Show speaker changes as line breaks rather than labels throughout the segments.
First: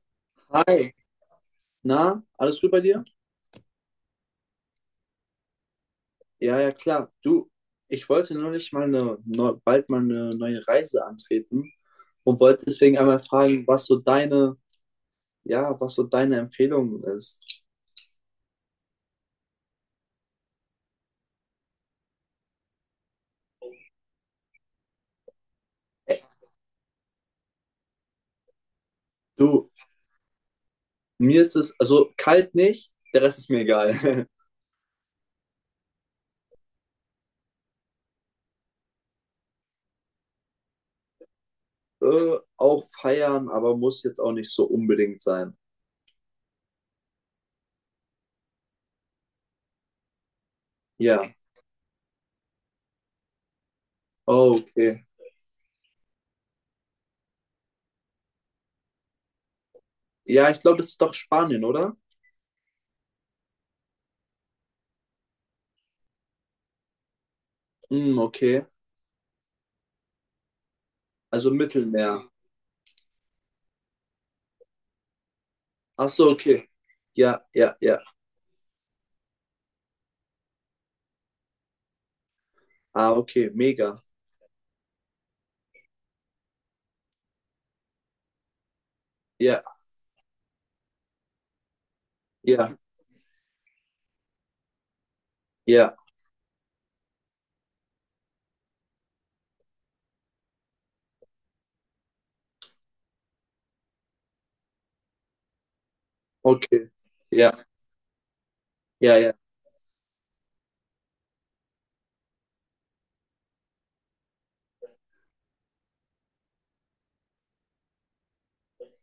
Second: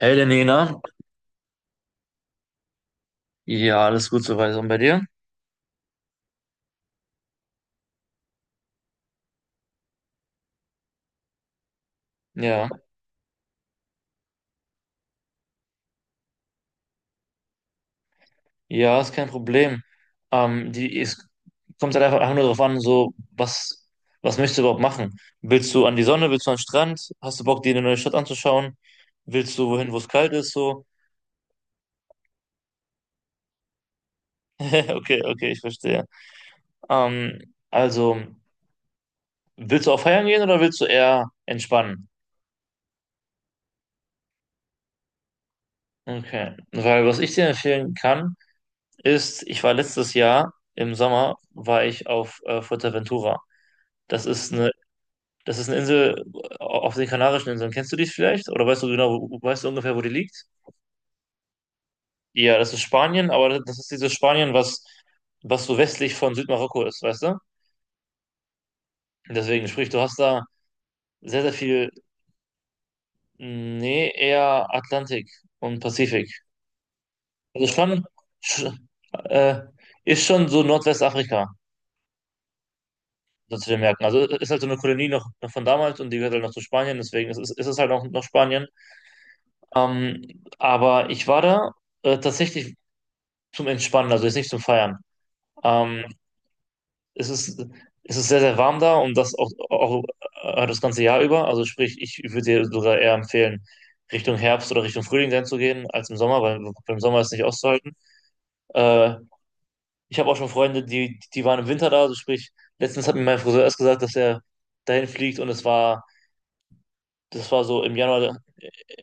Hey, der
Hi,
Nena.
na, alles gut bei dir?
Ja, alles gut soweit. Und bei dir?
Ja, ja, klar. Du, ich wollte neulich mal bald mal eine neue Reise antreten und wollte
Ja.
deswegen einmal fragen, ja, was so deine Empfehlung ist.
Ja, ist kein Problem. Es kommt halt einfach nur darauf an, so, was möchtest du überhaupt machen? Willst du an die
Ä-
Sonne? Willst du an den Strand? Hast du Bock, dir eine neue Stadt anzuschauen? Willst du
Du,
wohin, wo es kalt ist? So.
mir ist es, also kalt nicht, der Rest ist mir egal.
Okay, okay, ich verstehe. Also, willst du auch feiern gehen oder willst du eher entspannen?
Auch feiern, aber muss jetzt auch nicht so unbedingt sein.
Okay. Weil was ich dir empfehlen kann, ist, ich war letztes Jahr im
Ja,
Sommer, war ich auf Fuerteventura. Das ist
oh,
eine,
okay.
das ist eine Insel auf den Kanarischen Inseln. Kennst du die vielleicht? Oder weißt du ungefähr, wo die liegt?
Ja, ich glaube, das ist doch Spanien, oder?
Ja, das ist Spanien, aber das ist dieses Spanien, was so westlich von Südmarokko ist, weißt du?
Hm, okay.
Deswegen, sprich, du hast da sehr,
Also
sehr viel,
Mittelmeer.
nee, eher Atlantik und
Ach
Pazifik.
so, okay. Ja,
Also
ja, ja.
schon, sch- äh, ist schon so Nordwestafrika,
Ah, okay,
so zu den
mega.
Märkten. Also ist halt so eine Kolonie noch von damals, und die gehört halt noch zu Spanien, deswegen ist es halt auch noch Spanien.
Ja,
Aber ich war da tatsächlich
ja,
zum Entspannen, also jetzt nicht zum Feiern.
ja,
Ähm, es ist, es ist sehr, sehr warm da, und das auch das ganze Jahr über. Also sprich, ich würde dir sogar eher empfehlen, Richtung Herbst oder Richtung Frühling dann zu gehen, als im Sommer, weil
okay.
im Sommer ist nicht
Ja,
auszuhalten. Äh,
ja, ja.
ich habe auch schon Freunde, die waren im Winter da, also sprich, letztens hat mir mein Friseur erst gesagt, dass er dahin fliegt, und das war so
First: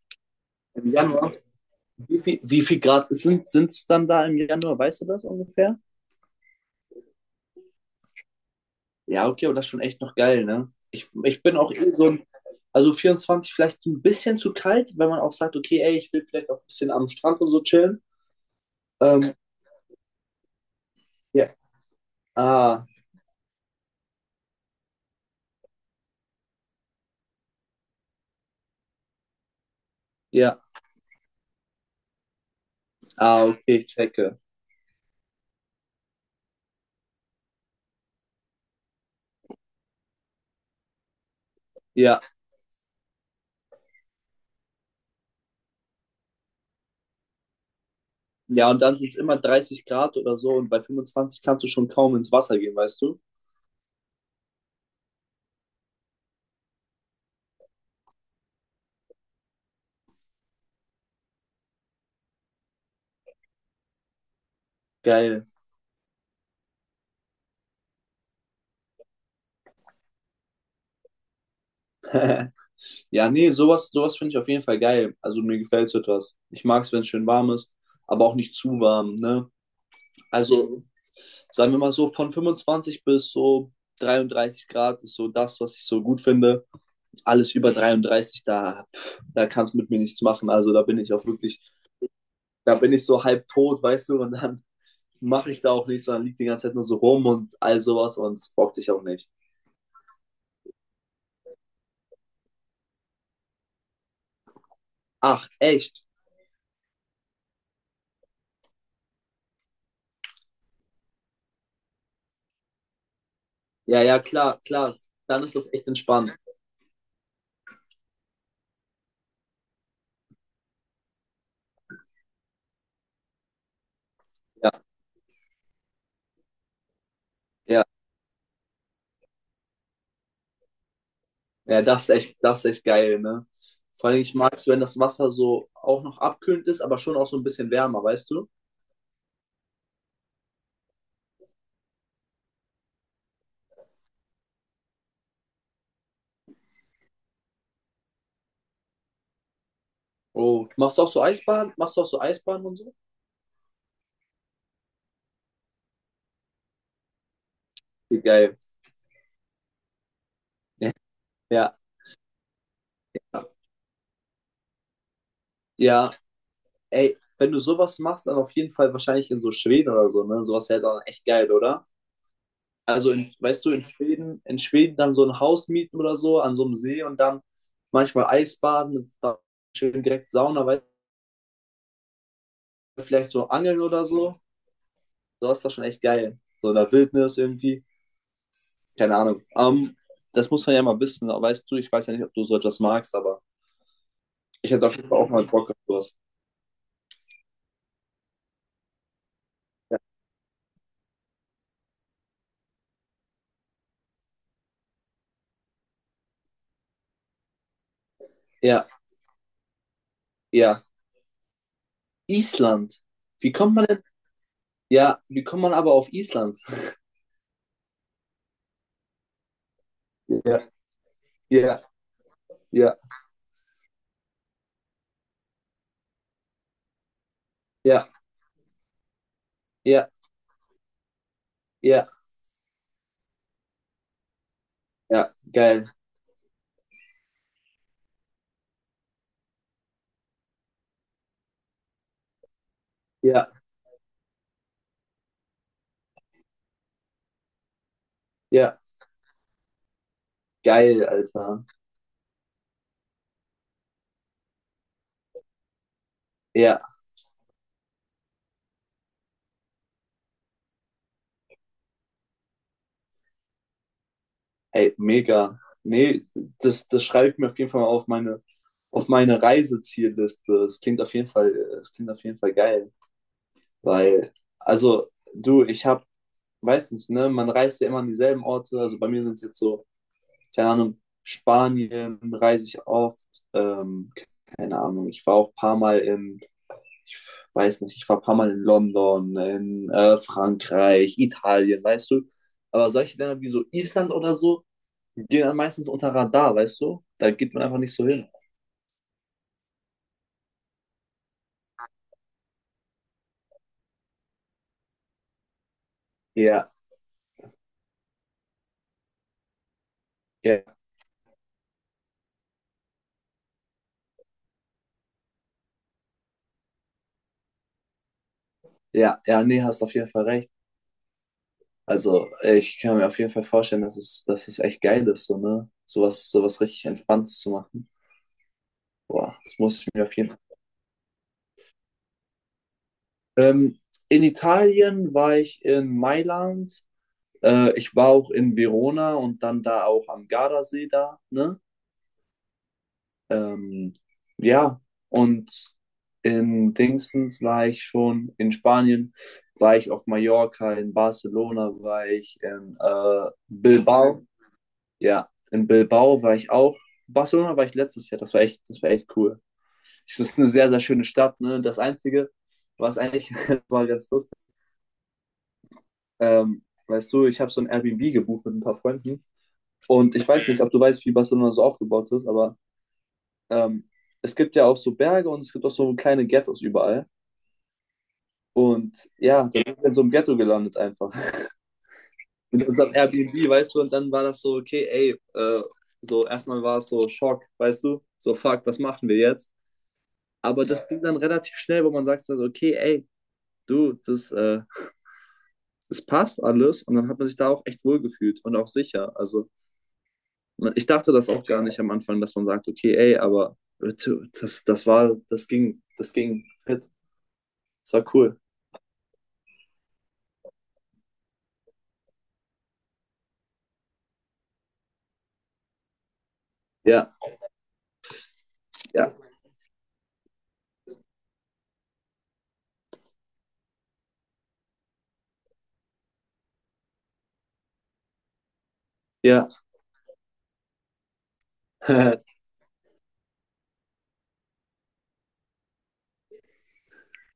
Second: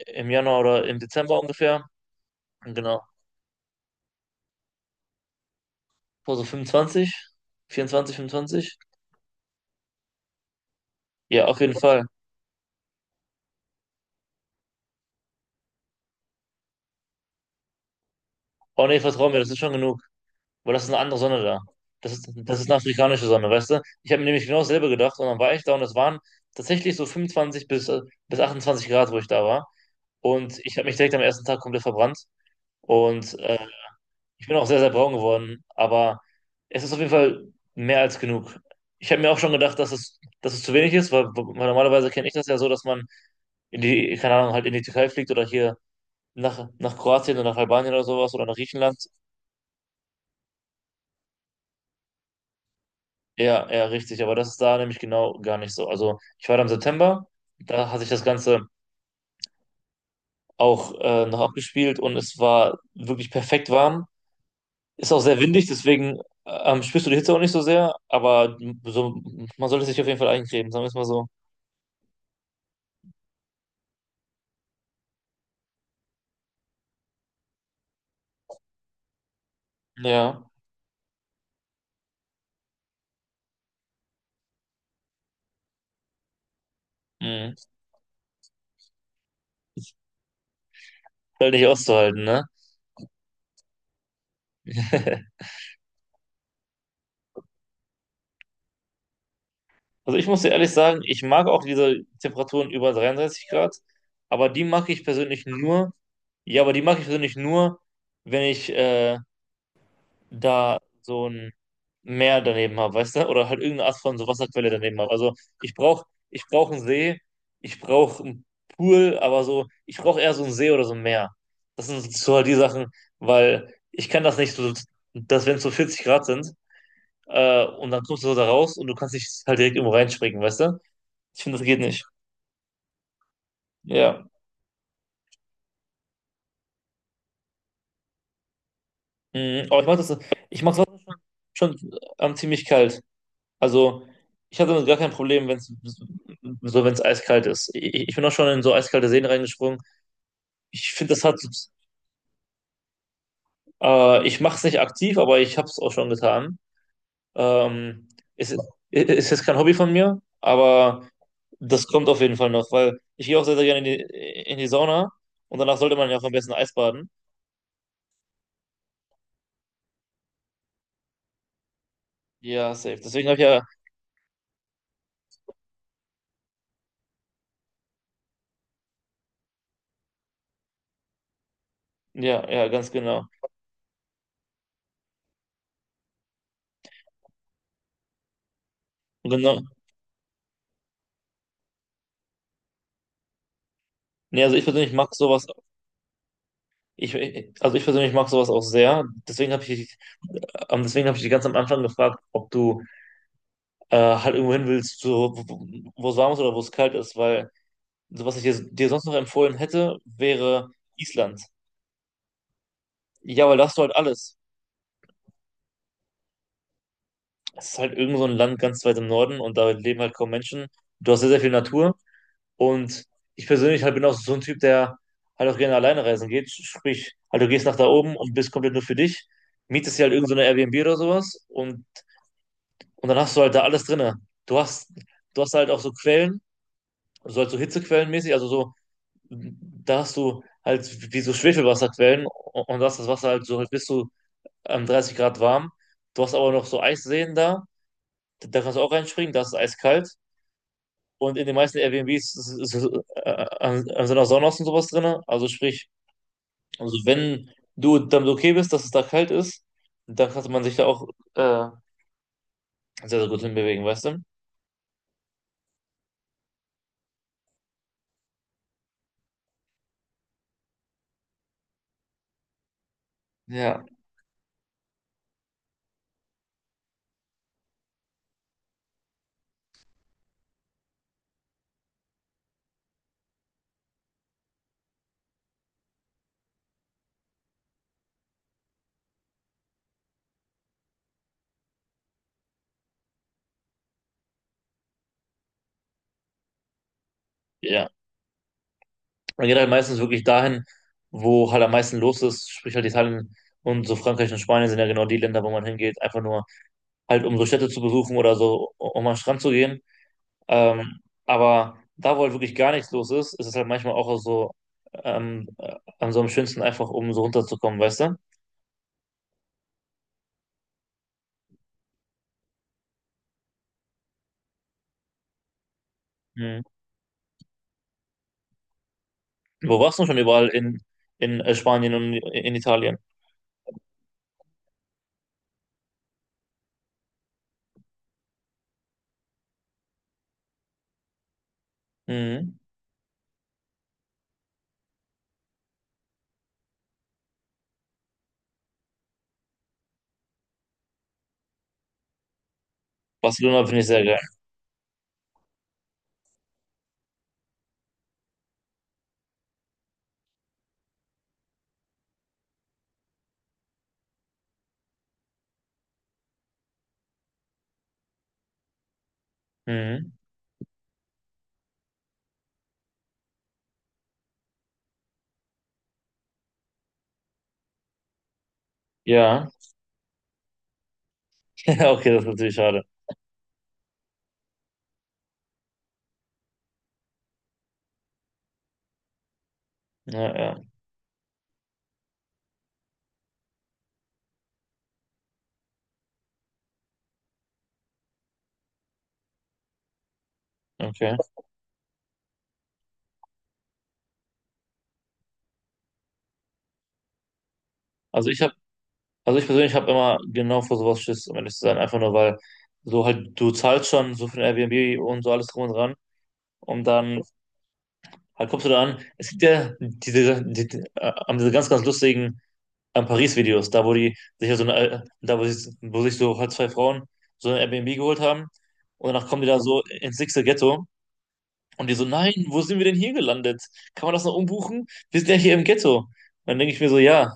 im Januar oder
Im
im
Januar,
Dezember ungefähr.
wie viel
Genau.
Grad sind es dann da im Januar? Weißt du das ungefähr?
Vor so 25, 24, 25.
Ja, okay, aber das ist schon echt noch geil, ne? Ich
Ja,
bin
auf
auch
jeden
eh
Fall.
also 24 vielleicht ein bisschen zu kalt, wenn man auch sagt, okay, ey, ich will vielleicht auch ein bisschen am Strand und so chillen.
Oh nee, vertrau
Ähm,
mir, das ist schon genug. Aber das ist eine andere Sonne
ja.
da. Das ist eine
Ah,
afrikanische Sonne, weißt du? Ich habe mir nämlich genau dasselbe gedacht, und dann war ich da, und es waren tatsächlich so 25 bis 28 Grad, wo ich da war. Und
ja.
ich habe mich direkt am ersten Tag komplett verbrannt. Und
Ah, okay, ich checke.
ich bin auch sehr, sehr braun geworden. Aber es ist auf jeden Fall mehr als genug. Ich habe mir auch schon gedacht, dass es zu wenig ist, weil, normalerweise
Ja,
kenne ich das ja so, dass man keine Ahnung, halt in die Türkei fliegt, oder hier nach, nach Kroatien oder nach Albanien oder sowas, oder nach
ja, und dann
Griechenland.
sind es immer 30 Grad oder so und bei 25 kannst du schon kaum ins Wasser gehen, weißt du?
Ja, ja, richtig. Aber das ist da nämlich genau gar nicht so. Also ich war da im September, da hat sich das Ganze auch noch abgespielt, und es war wirklich perfekt warm. Ist auch sehr
Geil.
windig, deswegen spürst du die Hitze auch nicht so sehr, aber so, man sollte sich auf jeden Fall eincremen, sagen wir es mal so.
Ja, nee, sowas finde ich auf jeden Fall geil. Also mir gefällt so etwas. Ich mag es, wenn es schön warm ist, aber auch nicht zu warm, ne?
Ja,
Also, sagen wir mal so, von 25 bis so 33 Grad ist so das, was ich so gut finde.
mhm.
Alles über 33, da kannst mit mir nichts machen. Also da bin ich auch
Halt
wirklich,
nicht auszuhalten, ne?
da bin ich so halb tot, weißt du, und dann mache ich da auch nichts, sondern liegt die ganze Zeit nur so rum und all sowas und es bockt sich auch nicht.
Also ich muss dir ehrlich sagen, ich mag auch diese Temperaturen über 33 Grad, aber die mag ich persönlich
Ach,
nur,
echt?
ja, aber die mag ich persönlich nur, wenn ich da so ein Meer daneben habe, weißt du? Oder halt irgendeine Art
Ja,
von
ja,
so
klar,
Wasserquelle
klar.
daneben habe. Also
Dann ist das echt entspannt.
ich brauch einen See, ich brauche einen Pool, aber so, ich brauche eher so einen See oder so ein Meer. Das sind so halt die Sachen, weil ich kann das nicht
Ja,
so, dass wenn es so 40 Grad sind,
ja.
und dann kommst du so da raus, und du kannst nicht halt direkt irgendwo reinspringen, weißt du? Ich finde, das geht
Ja, das
nicht.
ist echt, das ist echt geil, ne? Vor allem,
Ja.
ich mag es, wenn das Wasser so auch noch abkühlend ist, aber schon auch so ein bisschen wärmer, weißt du?
Mhm. Ich mach's schon ziemlich kalt. Also, ich hatte damit gar kein Problem, wenn wenn es eiskalt ist. Ich bin auch schon in so eiskalte Seen reingesprungen.
Oh,
Ich
machst du auch
finde,
so
das hat,
Eisbahn? Machst du auch so Eisbahn und so?
ich mache es nicht aktiv, aber ich habe es auch schon getan. Ähm,
Wie
es
geil.
ist, ist jetzt kein Hobby von mir,
Ja,
aber
ja,
das kommt auf jeden Fall noch, weil ich gehe auch sehr, sehr gerne in die Sauna, und danach sollte man
ja.
ja auch am besten Eis baden.
Ey, wenn du sowas machst, dann auf jeden Fall wahrscheinlich in so Schweden oder so, ne? Sowas wäre dann echt geil, oder?
Ja, safe.
Also,
Deswegen habe ich ja,
weißt du, in Schweden dann so ein Haus mieten oder so an so einem See und dann manchmal Eisbaden, dann schön direkt Sauna, weil
ja, ja, ganz genau.
vielleicht so angeln oder so. Sowas ist doch schon echt geil. So in der Wildnis irgendwie. Keine
Und
Ahnung.
genau.
Das muss man ja mal wissen. Weißt du, ich weiß ja nicht, ob du so etwas magst, aber
Nee, also ich
ich hätte
persönlich
auf jeden
mag
Fall auch mal
sowas.
Bock auf sowas.
Ich persönlich mag sowas auch sehr. Deswegen habe ich dich ganz am Anfang gefragt, ob du halt irgendwo hin willst, so, wo es warm ist oder wo es kalt ist, weil so, was ich
Ja,
dir sonst noch empfohlen hätte, wäre
ja.
Island.
Island.
Ja,
Wie
weil da
kommt
hast du
man
halt
denn?
alles.
Ja, wie kommt man aber auf Island?
Es ist halt irgend so ein Land ganz weit im Norden, und da leben halt kaum
Ja,
Menschen. Du hast sehr, sehr viel
ja,
Natur,
ja,
und ich persönlich halt bin auch so ein Typ, der halt auch gerne alleine reisen geht. Sprich, halt du gehst nach da
ja,
oben und bist komplett nur für dich, mietest dir
ja,
halt irgend so eine Airbnb oder sowas, und
ja,
Und dann hast du halt da alles drinne. Du hast,
ja,
du hast halt auch
geil.
so Quellen, so halt so Hitzequellenmäßig, also so, da hast du halt wie so Schwefelwasserquellen, und das Wasser halt
Ja,
so halt bis zu 30 Grad warm. Du hast aber noch so Eisseen da, da kannst
ja,
du auch reinspringen, da ist es eiskalt.
geil,
Und in den
Alter.
meisten Airbnbs sind auch Saunas und sowas drin. Also sprich,
Ja,
also wenn du damit okay bist, dass es da kalt ist, dann kann man sich da auch äh, sehr, sehr gut hinbewegen, weißt du?
ey, mega. Nee, das schreibe ich mir auf jeden Fall mal auf meine Reisezielliste. Das klingt auf jeden Fall, das klingt auf jeden Fall geil.
Ja.
Weil, also, du, ich habe, weiß nicht, ne, man reist ja immer an dieselben Orte. Also bei mir sind es jetzt so, keine Ahnung, Spanien reise ich oft. Ähm, Keine Ahnung, ich war auch ein paar Mal in, weiß nicht, ich war ein paar Mal in London, in Frankreich, Italien, weißt du. Aber solche Länder wie so Island oder so, die gehen dann meistens unter Radar, weißt du? Da geht man einfach
Ja.
nicht so hin.
Man geht halt meistens wirklich dahin, wo halt am meisten los ist, sprich halt Italien und so, Frankreich und Spanien sind ja genau die Länder, wo man hingeht, einfach nur
Ja,
halt um so Städte zu besuchen oder so, um an den Strand zu gehen.
ja,
Ähm, aber da, wo halt wirklich gar nichts los ist, ist es halt manchmal auch so an so am schönsten einfach, um so runterzukommen, weißt du?
ja, ja, nee, hast auf jeden Fall recht. Also, ich kann mir auf jeden Fall vorstellen, dass es echt geil ist, so, ne? Sowas
Mhm.
richtig Entspanntes zu machen. Boah, das
Wo
muss ich
warst
mir
du
auf
schon
jeden Fall.
überall in Spanien und in Italien?
Ähm, in Italien war ich in Mailand. Ich war auch in Verona und dann da auch am Gardasee da, ne?
Mhm.
Ähm, ja, und in Dingsens war ich schon, in Spanien war ich auf Mallorca, in Barcelona war ich, in
Barcelona finde ich sehr geil.
Bilbao. Ja, in Bilbao war ich auch. Barcelona war ich letztes Jahr. Das war echt cool. Es ist eine sehr, sehr schöne Stadt. Ne? Das Einzige, was eigentlich war ganz lustig. Weißt du, ich habe so ein Airbnb gebucht mit ein paar Freunden.
Mhm.
Und ich weiß nicht, ob du weißt, wie Barcelona so aufgebaut ist, aber ähm, es gibt ja auch so Berge und es gibt auch so kleine Ghettos überall. Und ja,
Ja,
dann sind wir in so einem Ghetto gelandet einfach.
ja, okay, das ist natürlich
Mit
schade.
unserem Airbnb, weißt du, und dann war das so, okay, ey, so erstmal war es so Schock, weißt du, so fuck, was machen wir jetzt?
Ja, ja,
Aber das ging dann relativ schnell, wo man sagt, so, okay, ey, du, das passt alles. Und dann hat man sich da auch echt wohlgefühlt und auch sicher. Also ich dachte
okay.
das auch gar nicht am Anfang, dass man sagt, okay, ey, aber du, das ging fit. Das war
Also
cool.
ich habe, also ich persönlich habe immer genau vor sowas Schiss, um ehrlich zu sein, einfach nur, weil so halt du zahlst schon so für ein Airbnb und so, alles drum und dran, und
Ja,
dann halt kommst du da an.
ja,
Es gibt ja diese, die haben diese ganz, ganz lustigen Paris-Videos, da wo sich so halt zwei Frauen so ein Airbnb geholt haben, und danach kommen die
ja.
da so ins nächste Ghetto. Und die so, nein, wo sind wir denn hier gelandet? Kann man das noch umbuchen? Wir sind ja hier im Ghetto. Und dann denke ich mir so, ja,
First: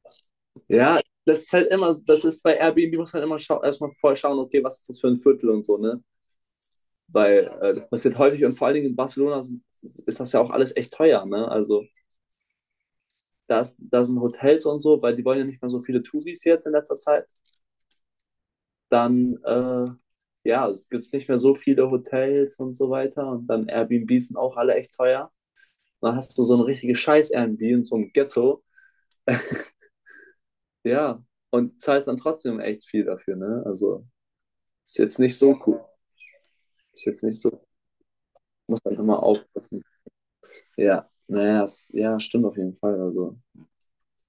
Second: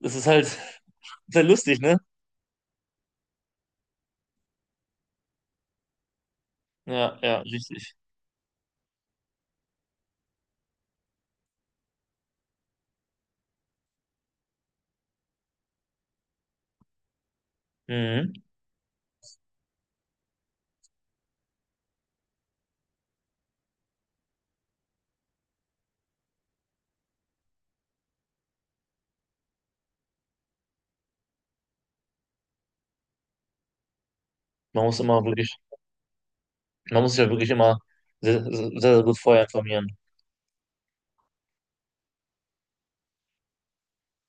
das ist halt
Ja, das
sehr
ist halt
lustig,
immer,
ne?
das ist bei Airbnb muss man immer schau erstmal vorher schauen, okay, was ist das für ein Viertel und so, ne?
Ja, ja,
Weil das
richtig.
passiert häufig und vor allen Dingen in Barcelona ist das ja auch alles echt teuer, ne? Also da sind Hotels und so, weil die wollen ja nicht mehr so viele Touris jetzt in letzter Zeit.
Mhm.
Dann, ja, es gibt nicht mehr so viele Hotels und so weiter. Und dann Airbnbs sind auch alle echt teuer. Und dann hast du so eine richtige Scheiß-Airbnb in so einem Ghetto. Ja, und zahlst dann trotzdem echt viel dafür, ne? Also,
Man
ist
muss
jetzt
immer
nicht
wirklich,
so cool.
man
Ist
muss
jetzt
sich ja
nicht
wirklich
so,
immer sehr, sehr,
muss man
sehr gut
immer
vorher
aufpassen.
informieren.
Ja, naja, ja, stimmt auf jeden Fall. Also,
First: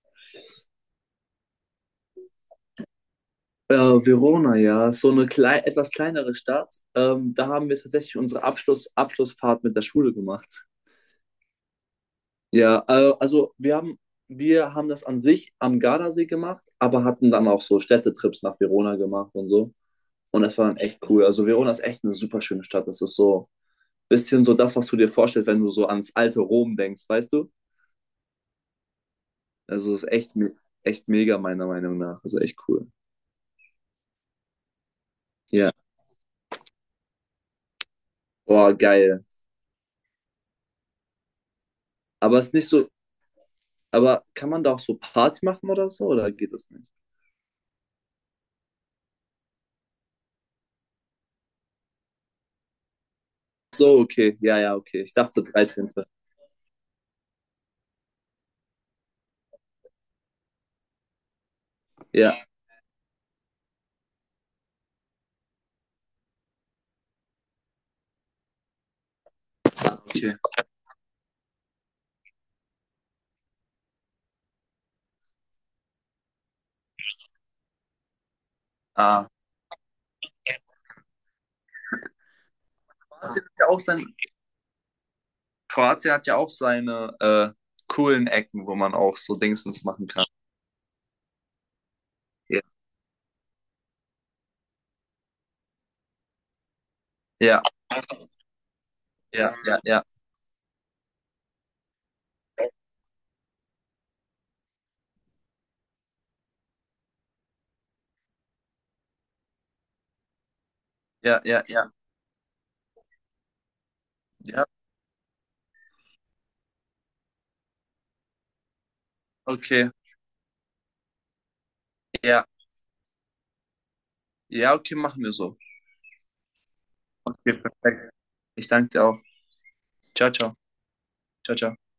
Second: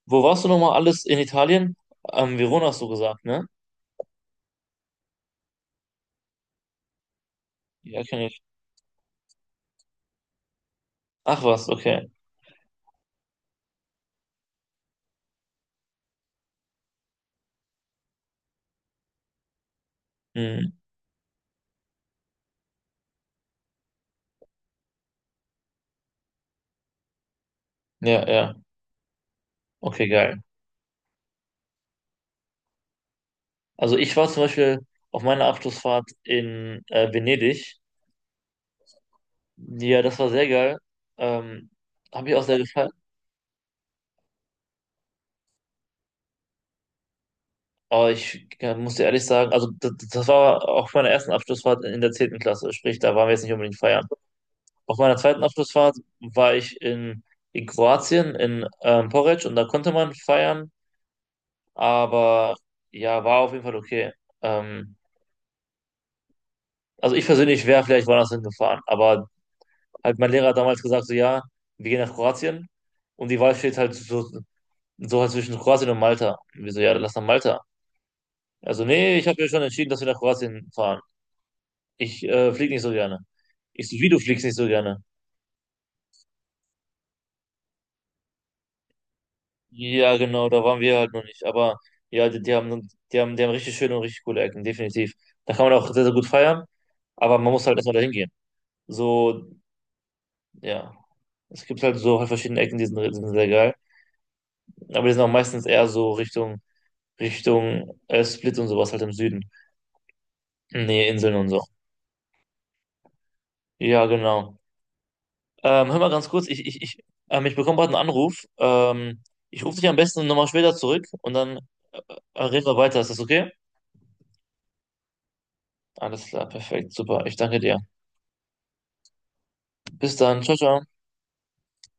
Wo warst du nochmal alles in Italien? Verona hast du gesagt, ne?
Verona, ja, so eine klei etwas kleinere Stadt. Da haben wir
Ja,
tatsächlich
kenne ich.
unsere Abschlussfahrt mit der Schule gemacht.
Ach was, okay.
Ja, also wir haben das an sich am Gardasee gemacht, aber hatten dann auch so Städtetrips nach Verona gemacht und so. Und das war
Mhm.
dann echt cool. Also Verona ist echt eine super schöne Stadt. Das ist so ein bisschen so das, was du dir vorstellst, wenn du so ans alte Rom denkst, weißt du?
Ja, ja.
Also ist
Okay,
echt,
geil.
me echt mega meiner Meinung nach. Also echt cool.
Also ich war zum Beispiel auf meiner
Ja,
Abschlussfahrt in Venedig.
boah, geil.
Ja, das war sehr geil. Ähm, Habe ich
Aber
auch
es ist
sehr
nicht so,
gefallen.
Aber kann man da auch so Party machen oder so, oder geht das nicht?
Aber ich muss dir ehrlich sagen, also das war auf meiner ersten Abschlussfahrt in der 10. Klasse, sprich, da waren wir jetzt nicht unbedingt
So,
feiern.
okay, ja, ja,
Auf
okay. Ich
meiner zweiten
dachte 13.
Abschlussfahrt war ich in, Kroatien, in Poreč, und da konnte man feiern,
Ja,
aber ja, war auf jeden Fall okay. Ähm, also ich persönlich wäre vielleicht woanders hingefahren, aber halt mein
okay.
Lehrer hat damals gesagt, so ja, wir gehen nach Kroatien, und die Wahl steht halt so halt zwischen Kroatien und Malta. Und wir so, ja, dann lass nach Malta. Also nee, ich
Ah.
habe ja schon entschieden, dass wir nach Kroatien fahren. Ich flieg nicht so gerne.
Kroatien hat ja auch
Ich so,
sein,
wie du fliegst nicht so gerne.
Kroatien hat ja auch seine coolen Ecken, wo man auch so Dingsens machen
Ja,
kann.
genau, da waren wir halt noch nicht. Aber ja, die,
Ja,
die haben richtig schöne und richtig coole Ecken, definitiv. Da kann man auch sehr, sehr gut feiern, aber man
ja,
muss halt erstmal dahin gehen. So,
ja, ja, ja,
ja. Es gibt halt so verschiedene Ecken, die sind sehr geil. Aber die sind auch meistens eher so Richtung, Richtung Split und sowas halt im Süden. Nee, Inseln
ja,
und so.
ja, ja,
Ja, genau.
ja,
Hör mal ganz kurz, ich bekomme gerade einen Anruf. Ich rufe dich
okay,
am besten nochmal später zurück, und dann äh,
ja,
reden wir weiter. Ist das okay?
ja, okay, machen wir so.
Alles klar, perfekt, super. Ich
Okay,
danke dir.
perfekt. Ich danke dir auch.
Bis
Ciao,
dann,
ciao,
ciao, ciao.
ciao, ciao.